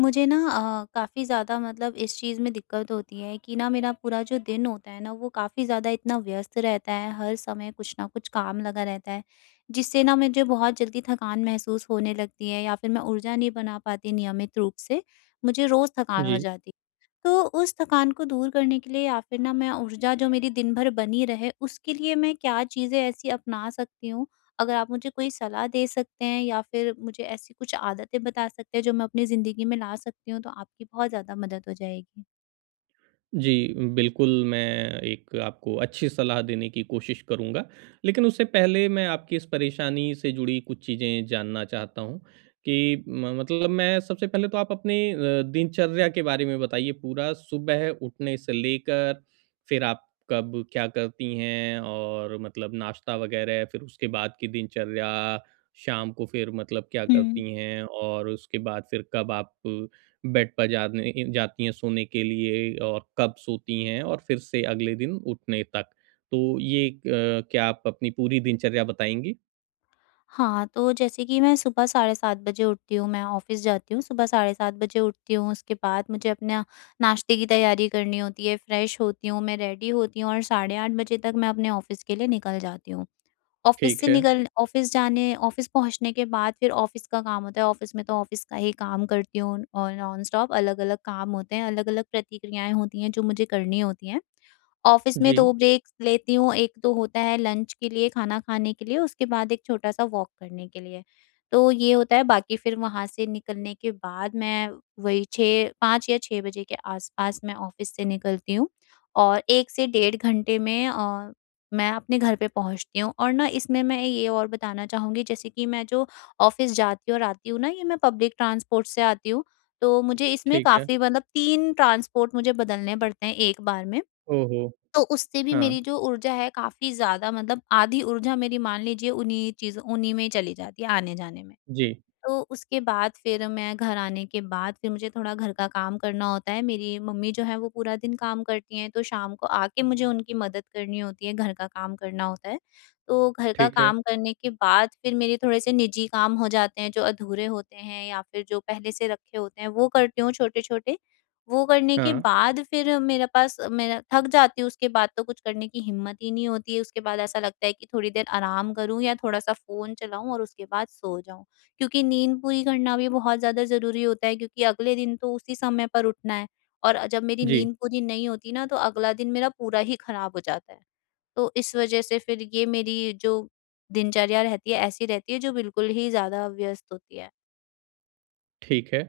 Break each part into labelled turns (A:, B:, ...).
A: मुझे ना काफ़ी ज़्यादा मतलब इस चीज़ में दिक्कत होती है कि ना मेरा पूरा जो दिन होता है ना, वो काफ़ी ज़्यादा इतना व्यस्त रहता है, हर समय कुछ ना कुछ काम लगा रहता है, जिससे ना मुझे बहुत जल्दी थकान महसूस होने लगती है या फिर मैं ऊर्जा नहीं बना पाती नियमित रूप से। मुझे रोज़ थकान हो
B: जी,
A: जाती है। तो उस थकान को दूर करने के लिए या फिर ना मैं ऊर्जा जो मेरी दिन भर बनी रहे, उसके लिए मैं क्या चीज़ें ऐसी अपना सकती हूँ? अगर आप मुझे कोई सलाह दे सकते हैं या फिर मुझे ऐसी कुछ आदतें बता सकते हैं जो मैं अपनी ज़िंदगी में ला सकती हूँ, तो आपकी बहुत ज़्यादा मदद हो जाएगी।
B: जी, बिल्कुल मैं एक आपको अच्छी सलाह देने की कोशिश करूँगा। लेकिन उससे पहले मैं आपकी इस परेशानी से जुड़ी कुछ चीज़ें जानना चाहता हूँ कि म मतलब मैं सबसे पहले तो आप अपने दिनचर्या के बारे में बताइए पूरा, सुबह उठने से लेकर फिर आप कब क्या करती हैं और मतलब नाश्ता वग़ैरह, फिर उसके बाद की दिनचर्या, शाम को फिर मतलब क्या
A: हुँ।
B: करती हैं और उसके बाद फिर कब आप बेड पर जाने जाती हैं सोने के लिए और कब सोती हैं और फिर से अगले दिन उठने तक। तो ये क्या आप अपनी पूरी दिनचर्या बताएँगी?
A: हाँ, तो जैसे कि मैं सुबह साढ़े 7 बजे उठती हूँ, मैं ऑफ़िस जाती हूँ, सुबह साढ़े 7 बजे उठती हूँ, उसके बाद मुझे अपना नाश्ते की तैयारी करनी होती है, फ्रेश होती हूँ, मैं रेडी होती हूँ और साढ़े 8 बजे तक मैं अपने ऑफ़िस के लिए निकल जाती हूँ। ऑफिस
B: ठीक
A: से
B: है।
A: निकल ऑफिस जाने ऑफिस पहुँचने के बाद फिर ऑफिस का काम होता है, ऑफिस में तो ऑफिस का ही काम करती हूँ और नॉन स्टॉप अलग-अलग काम होते हैं, अलग-अलग प्रतिक्रियाएँ होती हैं जो मुझे करनी होती हैं। ऑफिस में
B: जी,
A: 2 ब्रेक्स लेती हूँ, 1 तो होता है लंच के लिए, खाना खाने के लिए, उसके बाद एक छोटा-सा वॉक करने के लिए। तो ये होता है, बाकी फिर वहाँ से निकलने के बाद मैं वही 6, 5 या 6 बजे के आस-पास मैं ऑफिस से निकलती हूँ और 1 से 1.5 घंटे में मैं अपने घर पे पहुँचती हूँ। और ना इसमें मैं ये और बताना चाहूँगी, जैसे कि मैं जो ऑफिस जाती और आती हूँ ना, ये मैं पब्लिक ट्रांसपोर्ट से आती हूँ, तो मुझे इसमें
B: ठीक है।
A: काफ़ी मतलब 3 ट्रांसपोर्ट मुझे बदलने पड़ते हैं एक बार में।
B: ओहो!
A: तो उससे भी
B: हाँ,
A: मेरी जो ऊर्जा है काफ़ी ज़्यादा मतलब आधी ऊर्जा मेरी मान लीजिए उन्हीं में ही चली जाती है आने-जाने में।
B: जी,
A: तो उसके बाद फिर मैं घर आने के बाद फिर मुझे थोड़ा घर का काम करना होता है। मेरी मम्मी जो है वो पूरा दिन काम करती हैं, तो शाम को आके मुझे उनकी मदद करनी होती है, घर का काम करना होता है। तो घर का
B: ठीक है।
A: काम करने के बाद फिर मेरे थोड़े से निजी काम हो जाते हैं जो अधूरे होते हैं या फिर जो पहले से रखे होते हैं, वो करती हूँ छोटे-छोटे। वो करने के
B: हाँ,
A: बाद फिर मेरे पास मेरा थक जाती हूँ उसके बाद तो कुछ करने की हिम्मत ही नहीं होती है। उसके बाद ऐसा लगता है कि थोड़ी देर आराम करूँ या थोड़ा-सा फ़ोन चलाऊँ और उसके बाद सो जाऊँ। क्योंकि नींद पूरी करना भी बहुत ज़्यादा ज़रूरी होता है, क्योंकि अगले दिन तो उसी समय पर उठना है और जब मेरी
B: जी।
A: नींद पूरी नहीं होती ना, तो अगला दिन मेरा पूरा ही खराब हो जाता है। तो इस वजह से फिर ये मेरी जो दिनचर्या रहती है ऐसी रहती है जो बिल्कुल ही ज़्यादा व्यस्त होती है।
B: ठीक है।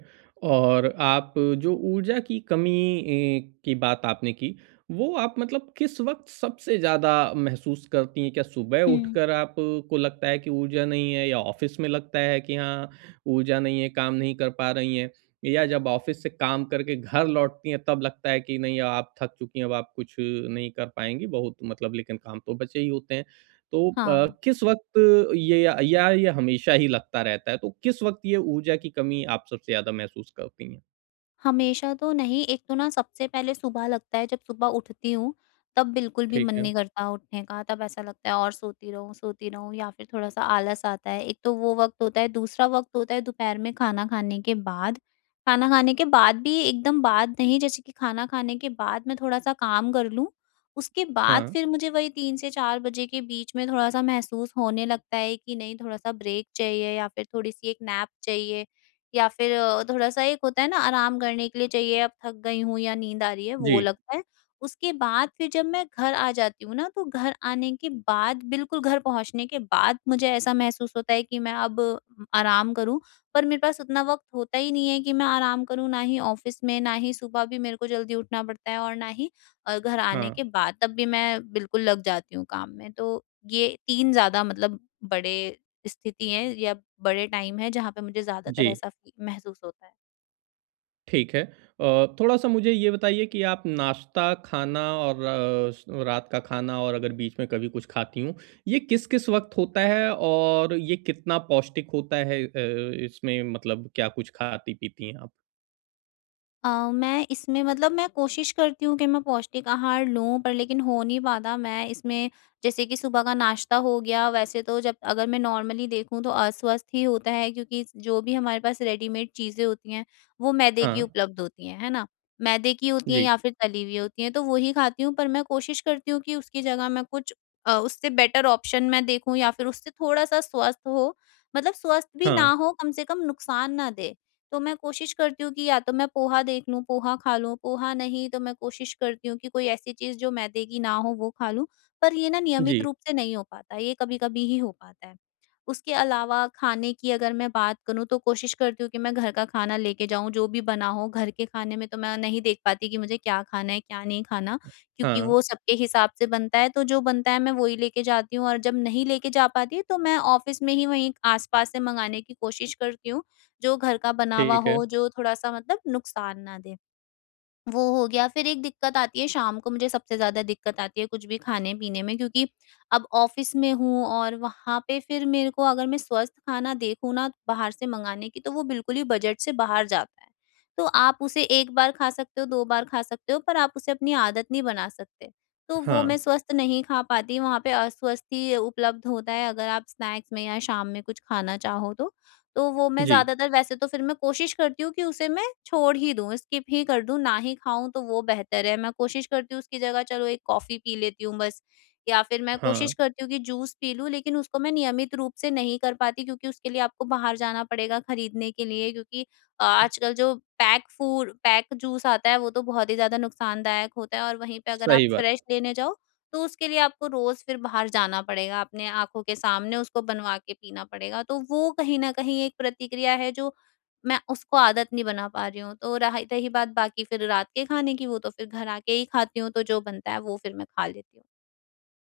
B: और आप जो ऊर्जा की कमी की बात आपने की, वो आप मतलब किस वक़्त सबसे ज़्यादा महसूस करती हैं? क्या सुबह
A: हुँ।
B: उठकर आपको लगता है कि ऊर्जा नहीं है या ऑफ़िस में लगता है कि हाँ, ऊर्जा नहीं है, काम नहीं कर पा रही हैं? या जब ऑफ़िस से काम करके घर लौटती हैं, तब लगता है कि नहीं, अब आप थक चुकी हैं, अब आप कुछ नहीं कर पाएँगी, बहुत मतलब लेकिन काम तो बचे ही होते हैं। तो
A: हाँ।
B: किस वक़्त ये या ये हमेशा ही लगता रहता है? तो किस वक़्त ये ऊर्जा की कमी आप सबसे ज़्यादा महसूस करती हैं?
A: हमेशा तो नहीं, एक तो ना सबसे पहले सुबह लगता है, जब सुबह उठती हूँ, तब बिल्कुल भी
B: ठीक
A: मन
B: है।
A: नहीं करता उठने का, तब ऐसा लगता है और सोती रहूँ या फिर थोड़ा-सा आलस आता है। एक तो वो वक़्त होता है, दूसरा वक़्त होता है दोपहर में खाना खाने के बाद। खाना खाने के बाद भी एकदम बाद नहीं, जैसे कि खाना खाने के बाद मैं थोड़ा-सा काम कर लूँ, उसके बाद
B: हाँ।
A: फिर मुझे वही 3 से 4 बजे के बीच में थोड़ा-सा महसूस होने लगता है कि नहीं, थोड़ा-सा ब्रेक चाहिए या फिर थोड़ी-सी एक नैप चाहिए। या फिर थोड़ा-सा एक होता है ना आराम करने के लिए चाहिए, अब थक गई हूँ या नींद आ रही है,
B: जी।
A: वो लगता है। उसके बाद फिर जब मैं घर आ जाती हूँ ना, तो घर पहुँचने के बाद मुझे ऐसा महसूस होता है कि मैं अब आराम करूँ, पर मेरे पास उतना वक़्त होता ही नहीं है कि मैं आराम करूँ, ना ही ऑफ़िस में, ना ही सुबह, भी मेरे को जल्दी उठना पड़ता है और ना ही घर
B: हाँ।
A: आने के बाद, तब भी मैं बिल्कुल लग जाती हूँ काम में। तो ये 3 ज़्यादा मतलब बड़े स्थिति है या बड़े टाइम है, जहाँ पे मुझे ज़्यादातर
B: जी।
A: ऐसा फी महसूस होता है।
B: ठीक है। थोड़ा-सा मुझे ये बताइए कि आप नाश्ता, खाना और अ, स रात का खाना और अगर बीच में कभी कुछ खाती हों, ये किस-किस वक़्त होता है और ये कितना पौष्टिक होता है? इसमें मतलब क्या कुछ खाती-पीती हैं आप?
A: अ, मैं इसमें मतलब मैं कोशिश करती हूँ कि मैं पौष्टिक आहार लूँ, पर लेकिन हो नहीं पाता। मैं इसमें जैसे कि सुबह का नाश्ता हो गया, वैसे तो जब अगर मैं नॉर्मली देखूँ तो अस्वस्थ ही होता है, क्योंकि जो भी हमारे पास रेडीमेड चीज़ें होती हैं, वो मैदे
B: हाँ।
A: की उपलब्ध होती हैं, है ना? मैदे की होती हैं
B: जी।
A: या फिर तली हुई होती हैं, तो वही खाती हूँ, पर मैं कोशिश करती हूँ कि उसकी जगह मैं कुछ उससे बेटर ऑप्शन मैं देखूँ या फिर उससे थोड़ा-सा स्वस्थ हो। मतलब स्वस्थ भी
B: हाँ।
A: ना हो, कम से कम नुकसान ना दे। तो मैं कोशिश करती हूँ कि या तो मैं पोहा देख लूँ, पोहा खा लूँ, पोहा नहीं तो मैं कोशिश करती हूँ कि कोई ऐसी चीज़ जो मैदे की ना हो वो खा लूँ। पर ये ना नियमित
B: जी।
A: रूप से नहीं हो पाता, ये कभी-कभी ही हो पाता है। उसके अलावा खाने की अगर मैं बात करूँ तो कोशिश करती हूँ कि मैं घर का खाना लेके जाऊँ, जो भी बना हो। घर के खाने में तो मैं नहीं देख पाती कि मुझे क्या खाना है, क्या नहीं खाना, क्योंकि
B: हाँ।
A: वो सबके हिसाब से बनता है, तो जो बनता है मैं वही लेके जाती हूँ और जब नहीं लेके जा पाती तो मैं ऑफ़िस में ही वहीं आस-पास से मँगाने की कोशिश करती हूँ। जो घर का बना हुआ
B: ठीक है।
A: हो, जो थोड़ा-सा मतलब नुकसान ना दे। वो हो गया, फिर एक दिक्कत आती है शाम को, मुझे सबसे ज़्यादा दिक्कत आती है कुछ भी खाने-पीने में, क्योंकि अब ऑफ़िस में हूँ और वहाँ पे फिर मेरे को अगर मैं स्वस्थ खाना देखूँ ना बाहर से मँगाने की तो वो बिल्कुल ही बजट से बाहर जाता है। तो आप उसे 1 बार खा सकते हो, 2 बार खा सकते हो, पर आप उसे अपनी आदत नहीं बना सकते। तो वो
B: हाँ।
A: मैं स्वस्थ नहीं खा पाती, वहाँ पे अस्वस्थ ही उपलब्ध होता है अगर आप स्नैक्स में या शाम में कुछ खाना चाहो तो। तो वो मैं
B: जी।
A: ज़्यादातर वैसे तो फिर मैं कोशिश करती हूँ कि उसे मैं छोड़ ही दूँ, स्किप ही कर दूँ, ना ही खाऊँ तो वो बेहतर है। मैं कोशिश करती हूँ उसकी जगह चलो एक कॉफ़ी पी लेती हूँ बस, या फिर मैं कोशिश
B: हाँ,
A: करती हूँ कि जूस पी लूँ, लेकिन उसको मैं नियमित रूप से नहीं कर पाती, क्योंकि उसके लिए आपको बाहर जाना पड़ेगा खरीदने के लिए, क्योंकि आजकल जो पैक जूस आता है वो तो बहुत ही ज़्यादा नुकसानदायक होता है और वहीं पे अगर आप
B: सही बात,
A: फ्रेश लेने जाओ तो उसके लिए आपको रोज़ फिर बाहर जाना पड़ेगा, अपने आँखों के सामने उसको बनवा के पीना पड़ेगा। तो वो कहीं न कहीं एक प्रतिक्रिया है जो मैं उसको आदत नहीं बना पा रही हूँ। तो रहा रही बात बाकी फिर रात के खाने की, वो तो फिर घर आके ही खाती हूँ, तो जो बनता है वो फिर मैं खा लेती हूँ।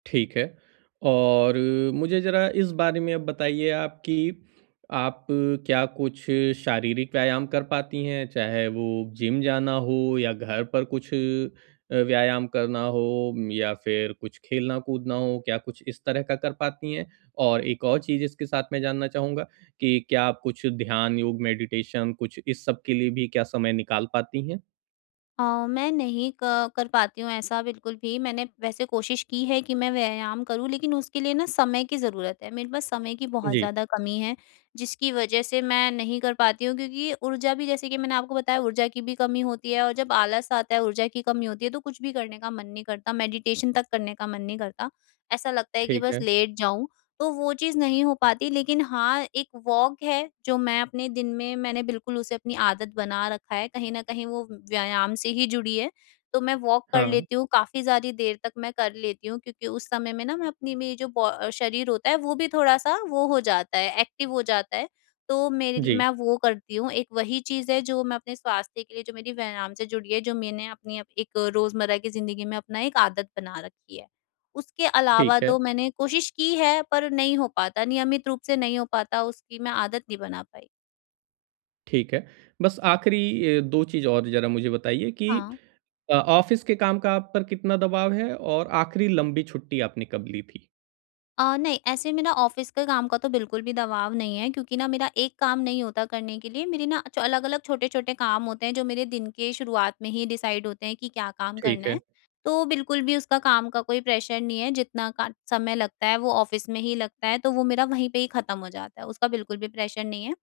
B: ठीक है और मुझे ज़रा इस बारे में अब बताइए आप कि आप क्या कुछ शारीरिक व्यायाम कर पाती हैं? चाहे वो जिम जाना हो या घर पर कुछ व्यायाम करना हो या फिर कुछ खेलना-कूदना हो, क्या कुछ इस तरह का कर पाती हैं? और एक और चीज़ इसके साथ मैं जानना चाहूँगा कि क्या आप कुछ ध्यान, योग, मेडिटेशन कुछ इस सब के लिए भी क्या समय निकाल पाती हैं?
A: अ, मैं नहीं क कर पाती हूँ ऐसा बिल्कुल भी। मैंने वैसे कोशिश की है कि मैं व्यायाम करूँ, लेकिन उसके लिए ना समय की ज़रूरत है। मेरे पास समय की बहुत
B: जी,
A: ज़्यादा कमी है, जिसकी वज़ह से मैं नहीं कर पाती हूँ, क्योंकि ऊर्जा भी, जैसे कि मैंने आपको बताया, ऊर्जा की भी कमी होती है और जब आलस आता है, ऊर्जा की कमी होती है तो कुछ भी करने का मन नहीं करता, मेडिटेशन तक करने का मन नहीं करता। ऐसा लगता है कि
B: ठीक
A: बस
B: है।
A: लेट जाऊँ, तो वो चीज़ नहीं हो पाती, लेकिन हाँ, एक वॉक है जो मैं अपने दिन में मैंने बिल्कुल उसे अपनी आदत बना रखा है, कहीं न कहीं वो व्यायाम से ही जुड़ी है। तो मैं वॉक कर
B: हाँ,
A: लेती हूँ, काफ़ी सारी देर तक मैं कर लेती हूँ, क्योंकि उस समय में ना मैं अपनी मेरी जो शरीर होता है वो भी थोड़ा-सा वो हो जाता है, एक्टिव हो जाता है। तो मेरे
B: जी,
A: मैं वो करती हूँ, एक वही चीज़ है जो मैं अपने स्वास्थ्य के लिए, जो मेरी व्यायाम से जुड़ी है, जो मैंने एक रोज़मर्रा की ज़िंदगी में अपना एक आदत बना रखी है। उसके अलावा
B: ठीक है।
A: तो मैंने कोशिश की है पर नहीं हो पाता, नियमित रूप से नहीं हो पाता, उसकी मैं आदत नहीं बना पाई।
B: ठीक है। बस आखिरी 2 चीज़ और ज़रा मुझे बताइए कि
A: हाँ,
B: ऑफ़िस के काम का आप पर कितना दबाव है और आखिरी लंबी छुट्टी आपने कब ली थी?
A: नहीं ऐसे मेरा ऑफ़िस के काम का तो बिल्कुल भी दबाव नहीं है, क्योंकि ना मेरा एक काम नहीं होता करने के लिए, मेरे ना च अलग-अलग छोटे-छोटे काम होते हैं जो मेरे दिन के शुरुआत में ही डिसाइड होते हैं कि क्या काम
B: ठीक
A: करना
B: है।
A: है। तो बिल्कुल भी उसका काम का कोई प्रेशर नहीं है, जितना का समय लगता है वो ऑफ़िस में ही लगता है, तो वो मेरा वहीं पे ही खत्म हो जाता है, उसका बिल्कुल भी प्रेशर नहीं है।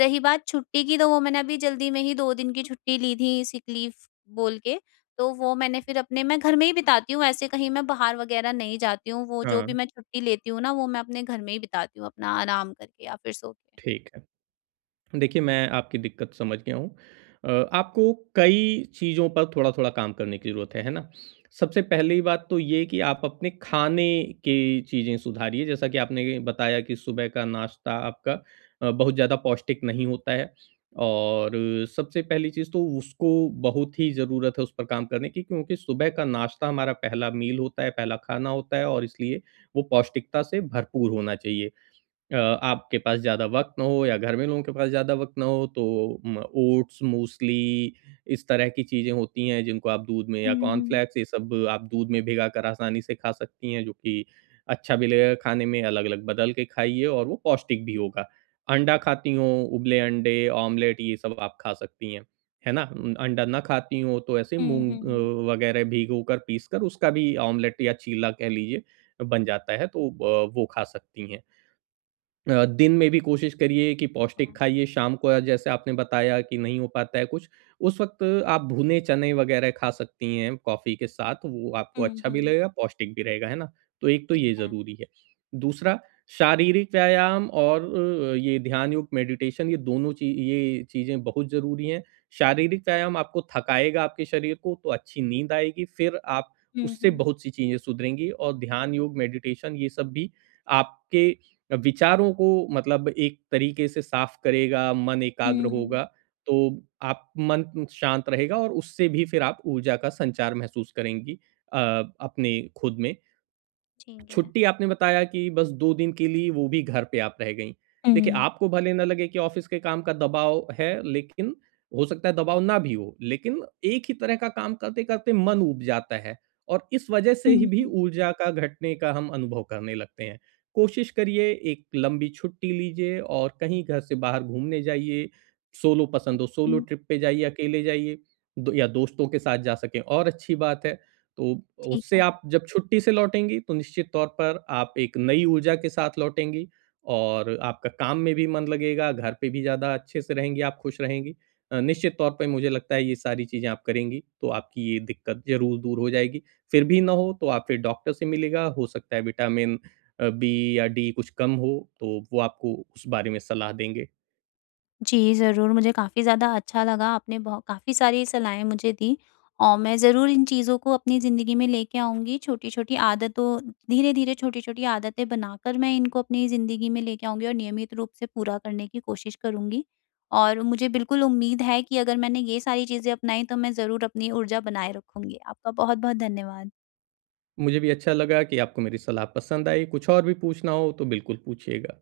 A: रही बात छुट्टी की, तो वो मैंने अभी जल्दी में ही 2 दिन की छुट्टी ली थी सिक लीव बोल के, तो वो मैंने फिर अपने मैं घर में ही बिताती हूँ, ऐसे कहीं मैं बाहर वग़ैरह नहीं जाती हूँ, वो जो
B: हाँ,
A: भी मैं छुट्टी लेती हूँ ना वो मैं अपने घर में ही बिताती हूँ अपना आराम करके या फिर सो के।
B: ठीक है। देखिए, मैं आपकी दिक्कत समझ गया हूँ। आपको कई चीज़ों पर थोड़ा-थोड़ा काम करने की ज़रूरत है ना? सबसे पहली बात तो ये कि आप अपने खाने की चीज़ें सुधारिए, जैसा कि आपने बताया कि सुबह का नाश्ता आपका बहुत ज़्यादा पौष्टिक नहीं होता है और सबसे पहली चीज़ तो उसको बहुत ही ज़रूरत है उस पर काम करने की क्योंकि सुबह का नाश्ता हमारा पहला मील होता है, पहला खाना होता है और इसलिए वो पौष्टिकता से भरपूर होना चाहिए। आपके पास ज़्यादा वक़्त ना हो या घर में लोगों के पास ज़्यादा वक़्त ना हो तो म ओट्स, मूसली इस तरह की चीज़ें होती हैं जिनको आप दूध में या
A: हुँ, हुँ।
B: कॉर्नफ्लेक्स ये सब आप दूध में भिगाकर आसानी से खा सकती हैं जो कि अच्छा भी लगेगा खाने में, अलग-अलग बदल के खाइए और वो पौष्टिक भी होगा। अंडा खाती हों, उबले अंडे, ऑमलेट ये सब आप खा सकती हैं, है ना? अंडा ना खाती हों तो ऐसे
A: हुँ,
B: मूँग
A: हुँ,
B: वगैरह भिगोकर पीसकर उसका भी ऑमलेट या चीला कह लीजिए बन जाता है तो वो खा सकती हैं। दिन में भी कोशिश करिए कि
A: क्या?
B: पौष्टिक
A: हुँ।
B: खाइए, शाम को जैसे आपने बताया कि नहीं हो पाता है कुछ, उस वक़्त आप भुने चने वग़ैरह खा सकती हैं कॉफ़ी के साथ, वो आपको
A: हुँ,
B: अच्छा भी
A: हुँ।
B: लगेगा, पौष्टिक भी रहेगा, है ना? तो एक तो
A: ठीक
B: ये
A: है।
B: ज़रूरी है। दूसरा शारीरिक व्यायाम और ये ध्यान योग मेडिटेशन ये दोनों ची ये चीज़ें बहुत ज़रूरी हैं। शारीरिक व्यायाम आपको थकाएगा आपके शरीर को, तो अच्छी नींद आएगी, फिर आप
A: हुँ,
B: उससे
A: हुँ।
B: बहुत सी चीज़ें सुधरेंगी और ध्यान योग मेडिटेशन ये सब भी आपके विचारों को मतलब एक तरीके से साफ करेगा, मन एकाग्र
A: हुँ,
B: होगा,
A: हुँ।
B: तो आप मन शांत रहेगा और उससे भी फिर आप ऊर्जा का संचार महसूस करेंगी अ, अपने खुद में।
A: ठीक है।
B: छुट्टी आपने बताया कि बस 2 दिन के लिए वो भी घर पे आप रह गईं। देखिए,
A: हुँ।
B: आपको भले ना लगे कि ऑफ़िस के काम का दबाव है, लेकिन हो सकता है दबाव ना भी हो, लेकिन एक ही तरह का काम करते-करते मन ऊब जाता है और इस वजह से
A: हुँ,
B: ही भी
A: हुँ।
B: ऊर्जा का घटने का हम अनुभव करने लगते हैं। कोशिश करिए एक लंबी छुट्टी लीजिए और कहीं घर से बाहर घूमने जाइए, सोलो पसंद हो सोलो
A: हुँ।
B: ट्रिप पे जाइए, अकेले जाइए, दो या दोस्तों के साथ जा सकें और अच्छी बात है। तो
A: ठीक
B: उससे
A: है।
B: आप जब छुट्टी से लौटेंगी तो निश्चित तौर पर आप एक नई ऊर्जा के साथ लौटेंगी और आपका काम में भी मन लगेगा, घर पे भी ज़्यादा अच्छे से रहेंगी, आप खुश रहेंगी। निश्चित तौर पे मुझे लगता है ये सारी चीज़ें आप करेंगी तो आपकी ये दिक्कत ज़रूर दूर हो जाएगी। फिर भी ना हो तो आप फिर डॉक्टर से मिलिएगा, हो सकता है विटामिन बी या डी कुछ कम हो तो वो आपको उस बारे में सलाह देंगे।
A: जी, ज़रूर, मुझे काफ़ी ज़्यादा अच्छा लगा, आपने बहु काफ़ी सारी सलाहें मुझे दी और मैं ज़रूर इन चीज़ों को अपनी ज़िंदगी में लेके आऊँगी, छोटी-छोटी आदतों धीरे-धीरे छोटी-छोटी आदतें बनाकर मैं इनको अपनी ज़िंदगी में लेके आऊँगी और नियमित रूप से पूरा करने की कोशिश करूँगी। और मुझे बिल्कुल उम्मीद है कि अगर मैंने ये सारी चीज़ें अपनाई, तो मैं ज़रूर अपनी ऊर्जा बनाए रखूँगी। आपका बहुत-बहुत धन्यवाद।
B: मुझे भी अच्छा लगा कि आपको मेरी सलाह पसंद आई, कुछ और भी पूछना हो तो बिल्कुल पूछिएगा।